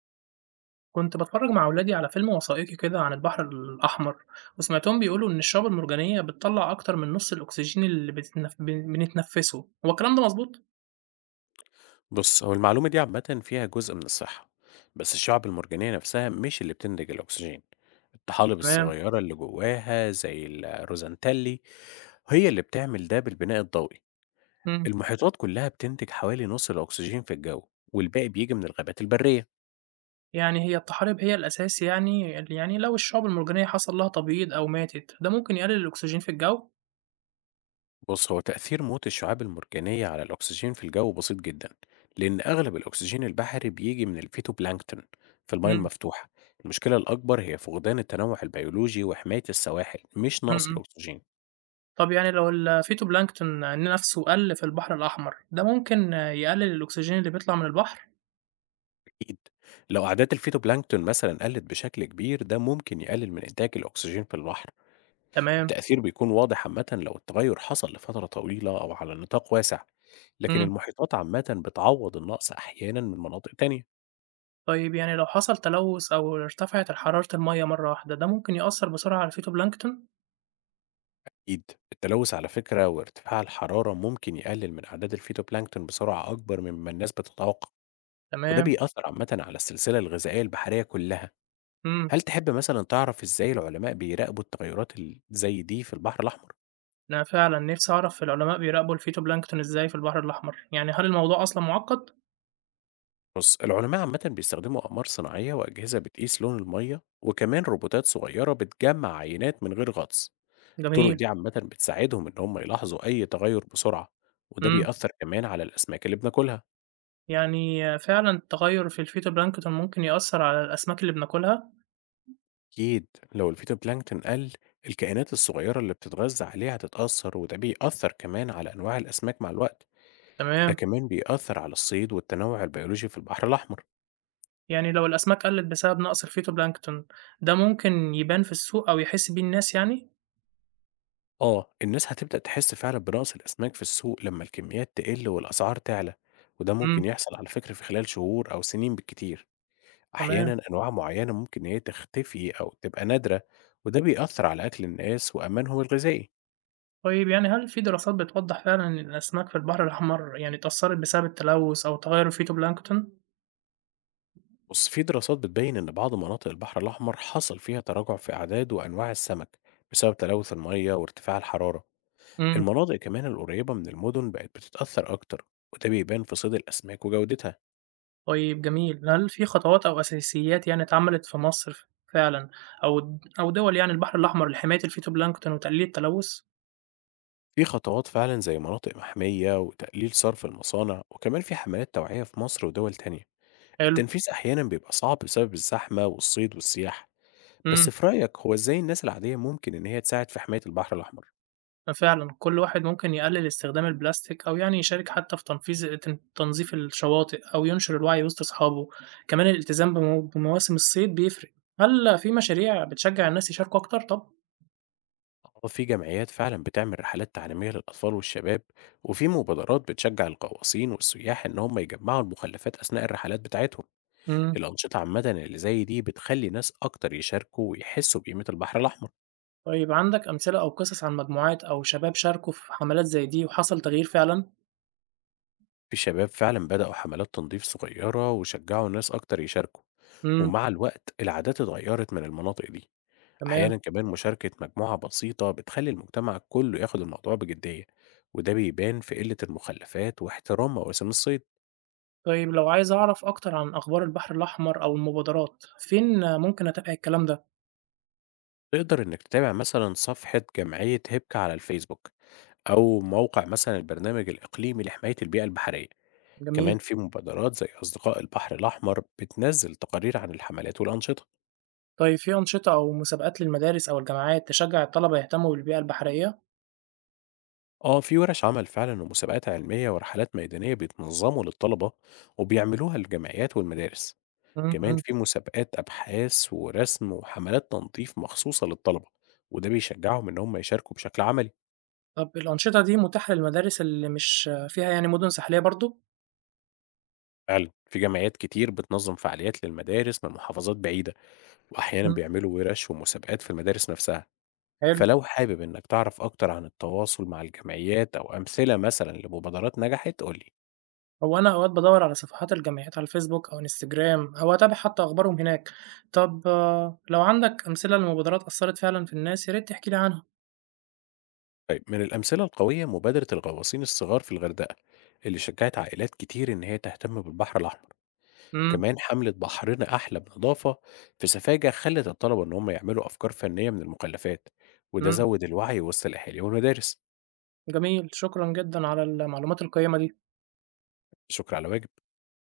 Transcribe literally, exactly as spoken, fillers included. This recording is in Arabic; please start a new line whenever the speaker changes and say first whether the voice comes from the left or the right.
right: كنت باتفرج مع ولادي على فيلم وثائقي كده عن البحر الأحمر وسمعتهم بيقولوا إن الشعاب المرجانية بتطلع أكتر من نص الأكسجين اللي بتتنف... بن- بنتنفسه، هو الكلام ده مظبوط؟
left: بص، هو المعلومة دي عامة فيها جزء من الصحة. بس الشعب المرجانية نفسها مش اللي بتنتج الأكسجين. الطحالب أكيد
right: تمام.
left: الصغيرة اللي جواها زي الروزنتالي هي اللي بتعمل ده بالبناء الضوئي.
right: مم.
left: المحيطات كلها بتنتج حوالي نص الأكسجين في الجو، والباقي بيجي من الغابات البرية.
right: يعني هي الطحالب هي الأساس، يعني يعني لو الشعاب المرجانية حصل لها تبييض أو ماتت ده ممكن يقلل الأكسجين في الجو؟
left: بص، هو تأثير موت الشعاب المرجانية على الأكسجين في الجو بسيط جدا، لأن أغلب الأكسجين البحري بيجي من الفيتوبلانكتون في المياه
right: مم.
left: المفتوحة. المشكلة الأكبر هي فقدان التنوع البيولوجي وحماية السواحل، مش
right: مم.
left: نقص
right: مم.
left: الأكسجين.
right: طب يعني لو الفيتوبلانكتون نفسه قل في البحر الأحمر ده ممكن يقلل الأكسجين اللي بيطلع من البحر؟
left: أكيد، لو أعداد الفيتوبلانكتون مثلا قلت بشكل كبير، ده ممكن يقلل من إنتاج الأكسجين في البحر.
right: تمام.
left: التأثير بيكون واضح عامة لو التغير حصل لفترة طويلة أو على نطاق واسع، لكن
right: مم.
left: المحيطات عامة بتعوض النقص أحيانا من مناطق تانية.
right: طيب يعني لو حصل تلوث أو ارتفعت حرارة المَيّة مرة واحدة، ده ممكن يأثّر بسرعة على الفيتوبلانكتون؟
left: أكيد التلوث، على فكرة، وارتفاع الحرارة ممكن يقلل من أعداد الفيتوبلانكتون بسرعة أكبر مما الناس بتتوقع. وده
right: تمام.
left: بيأثر عامة على السلسلة الغذائية البحرية كلها.
right: إمم.
left: هل تحب مثلا تعرف إزاي العلماء بيراقبوا التغيرات ال- زي دي في البحر الأحمر؟
right: أنا فعلًا نفسي أعرف العلماء بيراقبوا الفيتوبلانكتون إزاي في البحر الأحمر، يعني هل الموضوع أصلًا معقّد؟
left: بص، العلماء عامة بيستخدموا أقمار صناعية وأجهزة بتقيس لون المية، وكمان روبوتات صغيرة بتجمع عينات من غير غطس. الطرق
right: جميل.
left: دي عامة بتساعدهم إن هم يلاحظوا أي تغير بسرعة. وده
right: إمم.
left: بيأثر كمان على الأسماك اللي بناكلها.
right: يعني فعلًا التغيُّر في الفيتوبلانكتون ممكن يأثّر على الأسماك اللي بناكلها؟
left: أكيد، لو الفيتوبلانكتون قل، الكائنات الصغيرة اللي بتتغذى عليه هتتأثر، وده بيأثر كمان على أنواع الأسماك مع الوقت. ده
right: تمام.
left: كمان بيأثر على الصيد والتنوع البيولوجي في البحر الأحمر.
right: يعني لو الأسماك قلّت بسبب نقص الفيتوبلانكتون، ده ممكن يبان في السوق أو يحس بيه الناس يعني؟
left: آه، الناس هتبدأ تحس فعلا بنقص الأسماك في السوق لما الكميات تقل والأسعار تعلى. وده ممكن
right: إمم.
left: يحصل، على فكرة، في خلال شهور أو سنين بالكتير.
right: تمام.
left: أحيانا أنواع معينة ممكن إن هي تختفي أو تبقى نادرة. وده بيأثر على أكل الناس وأمانهم الغذائي.
right: طيب يعني هل في دراسات بتوضح فعلًا إن الأسماك في البحر الأحمر يعني اتأثّرت بسبب التلوث أو تغيُّر الفيتوبلانكتون؟
left: بص، في دراسات بتبين إن بعض مناطق البحر الأحمر حصل فيها تراجع في أعداد وأنواع السمك بسبب تلوث المية وارتفاع الحرارة.
right: إمم.
left: المناطق كمان القريبة من المدن بقت بتتأثر أكتر، وده بيبان في صيد الأسماك وجودتها.
right: طيب جميل، هل في خطوات أو أساسيات يعني اتعملت في مصر ف فعلًا أو د أو دول، يعني البحر الأحمر لحماية الفيتوبلانكتون وتقليل التلوث؟
left: في خطوات فعلا زي مناطق محمية وتقليل صرف المصانع، وكمان في حملات توعية في مصر ودول تانية.
right: حلو.
left: التنفيذ أحيانا بيبقى صعب بسبب الزحمة والصيد والسياحة. بس
right: إمم.
left: في رأيك، هو إزاي الناس العادية ممكن إن هي تساعد في حماية البحر الأحمر؟
right: ففعلًا كل واحد ممكن يقلل استخدام البلاستيك، أو يعني يشارك حتى في تنفيذ تن تنظيف الشواطئ، أو ينشر الوعي وسط أصحابه، كمان الالتزام بمو بمواسم الصيد بيفرق. هل في مشاريع بتشجّع الناس يشاركوا أكتر طب؟
left: آه، في جمعيات فعلا بتعمل رحلات تعليمية للأطفال والشباب، وفي مبادرات بتشجع الغواصين والسياح إن هم يجمعوا المخلفات أثناء الرحلات بتاعتهم.
right: إمم.
left: الأنشطة عامة اللي زي دي بتخلي ناس أكتر يشاركوا ويحسوا بقيمة البحر الأحمر.
right: طيب عندك أمثلة أو قصص عن مجموعات أو شباب شاركوا في حملات زي دي وحصل تغيير فعلًا؟
left: في شباب فعلا بدأوا حملات تنظيف صغيرة وشجعوا ناس أكتر يشاركوا،
right: إمم.
left: ومع الوقت العادات اتغيرت من المناطق دي.
right: تمام.
left: أحيانا كمان مشاركة مجموعة بسيطة بتخلي المجتمع كله ياخد الموضوع بجدية، وده بيبان في قلة المخلفات واحترام مواسم الصيد.
right: طيب لو عايز أعرف أكتر عن أخبار البحر الأحمر أو المبادرات، فين ممكن أتابع الكلام ده؟
left: تقدر إنك تتابع مثلًا صفحة جمعية هيبكا على الفيسبوك، أو موقع مثلًا البرنامج الإقليمي لحماية البيئة البحرية. كمان
right: جميل.
left: في مبادرات زي أصدقاء البحر الأحمر بتنزل تقارير عن الحملات والأنشطة.
right: طيب في أنشطة أو مسابقات للمدارس أو الجامعات تشجع الطلبة يهتموا بالبيئة البحرية؟
left: آه، في ورش عمل فعلًا ومسابقات علمية ورحلات ميدانية بيتنظموا للطلبة وبيعملوها للجمعيات والمدارس.
right: إمم.
left: كمان
right: إمم.
left: في مسابقات أبحاث ورسم وحملات تنظيف مخصوصة للطلبة، وده بيشجعهم إن هم يشاركوا بشكل عملي.
right: طب الأنشطة دي متاحة للمدارس اللي مش فيها يعني مدن ساحلية برضه؟
left: فعلًا في جمعيات كتير بتنظم فعاليات للمدارس من محافظات بعيدة، وأحيانًا
right: إمم.
left: بيعملوا ورش ومسابقات في المدارس نفسها.
right: حلو.
left: فلو حابب إنك تعرف أكتر عن التواصل مع الجمعيات أو أمثلة مثلًا لمبادرات نجحت، قُل لي.
right: هو أنا أوقات بادوّر على صفحات الجمعيات على الفيسبوك أو انستجرام، أو أتابع حتى أخبارهم هناك. طب آه، لو عندك أمثلة لمبادرات أثّرت فعلًا في الناس يا ريت تحكي لي عنها.
left: طيب، من الأمثلة القوية مبادرة الغواصين الصغار في الغردقة، اللي شجعت عائلات كتير إن هي تهتم بالبحر الأحمر.
right: إمم.
left: كمان حملة بحرنا أحلى بنضافة في سفاجة خلت الطلبة إن هم يعملوا أفكار فنية من المخلفات، وده
right: إمم.
left: زود الوعي وسط الأهالي والمدارس.
right: جميل، شكرًا جدًا على المعلومات القيّمة دي.
left: لا شكر على واجب.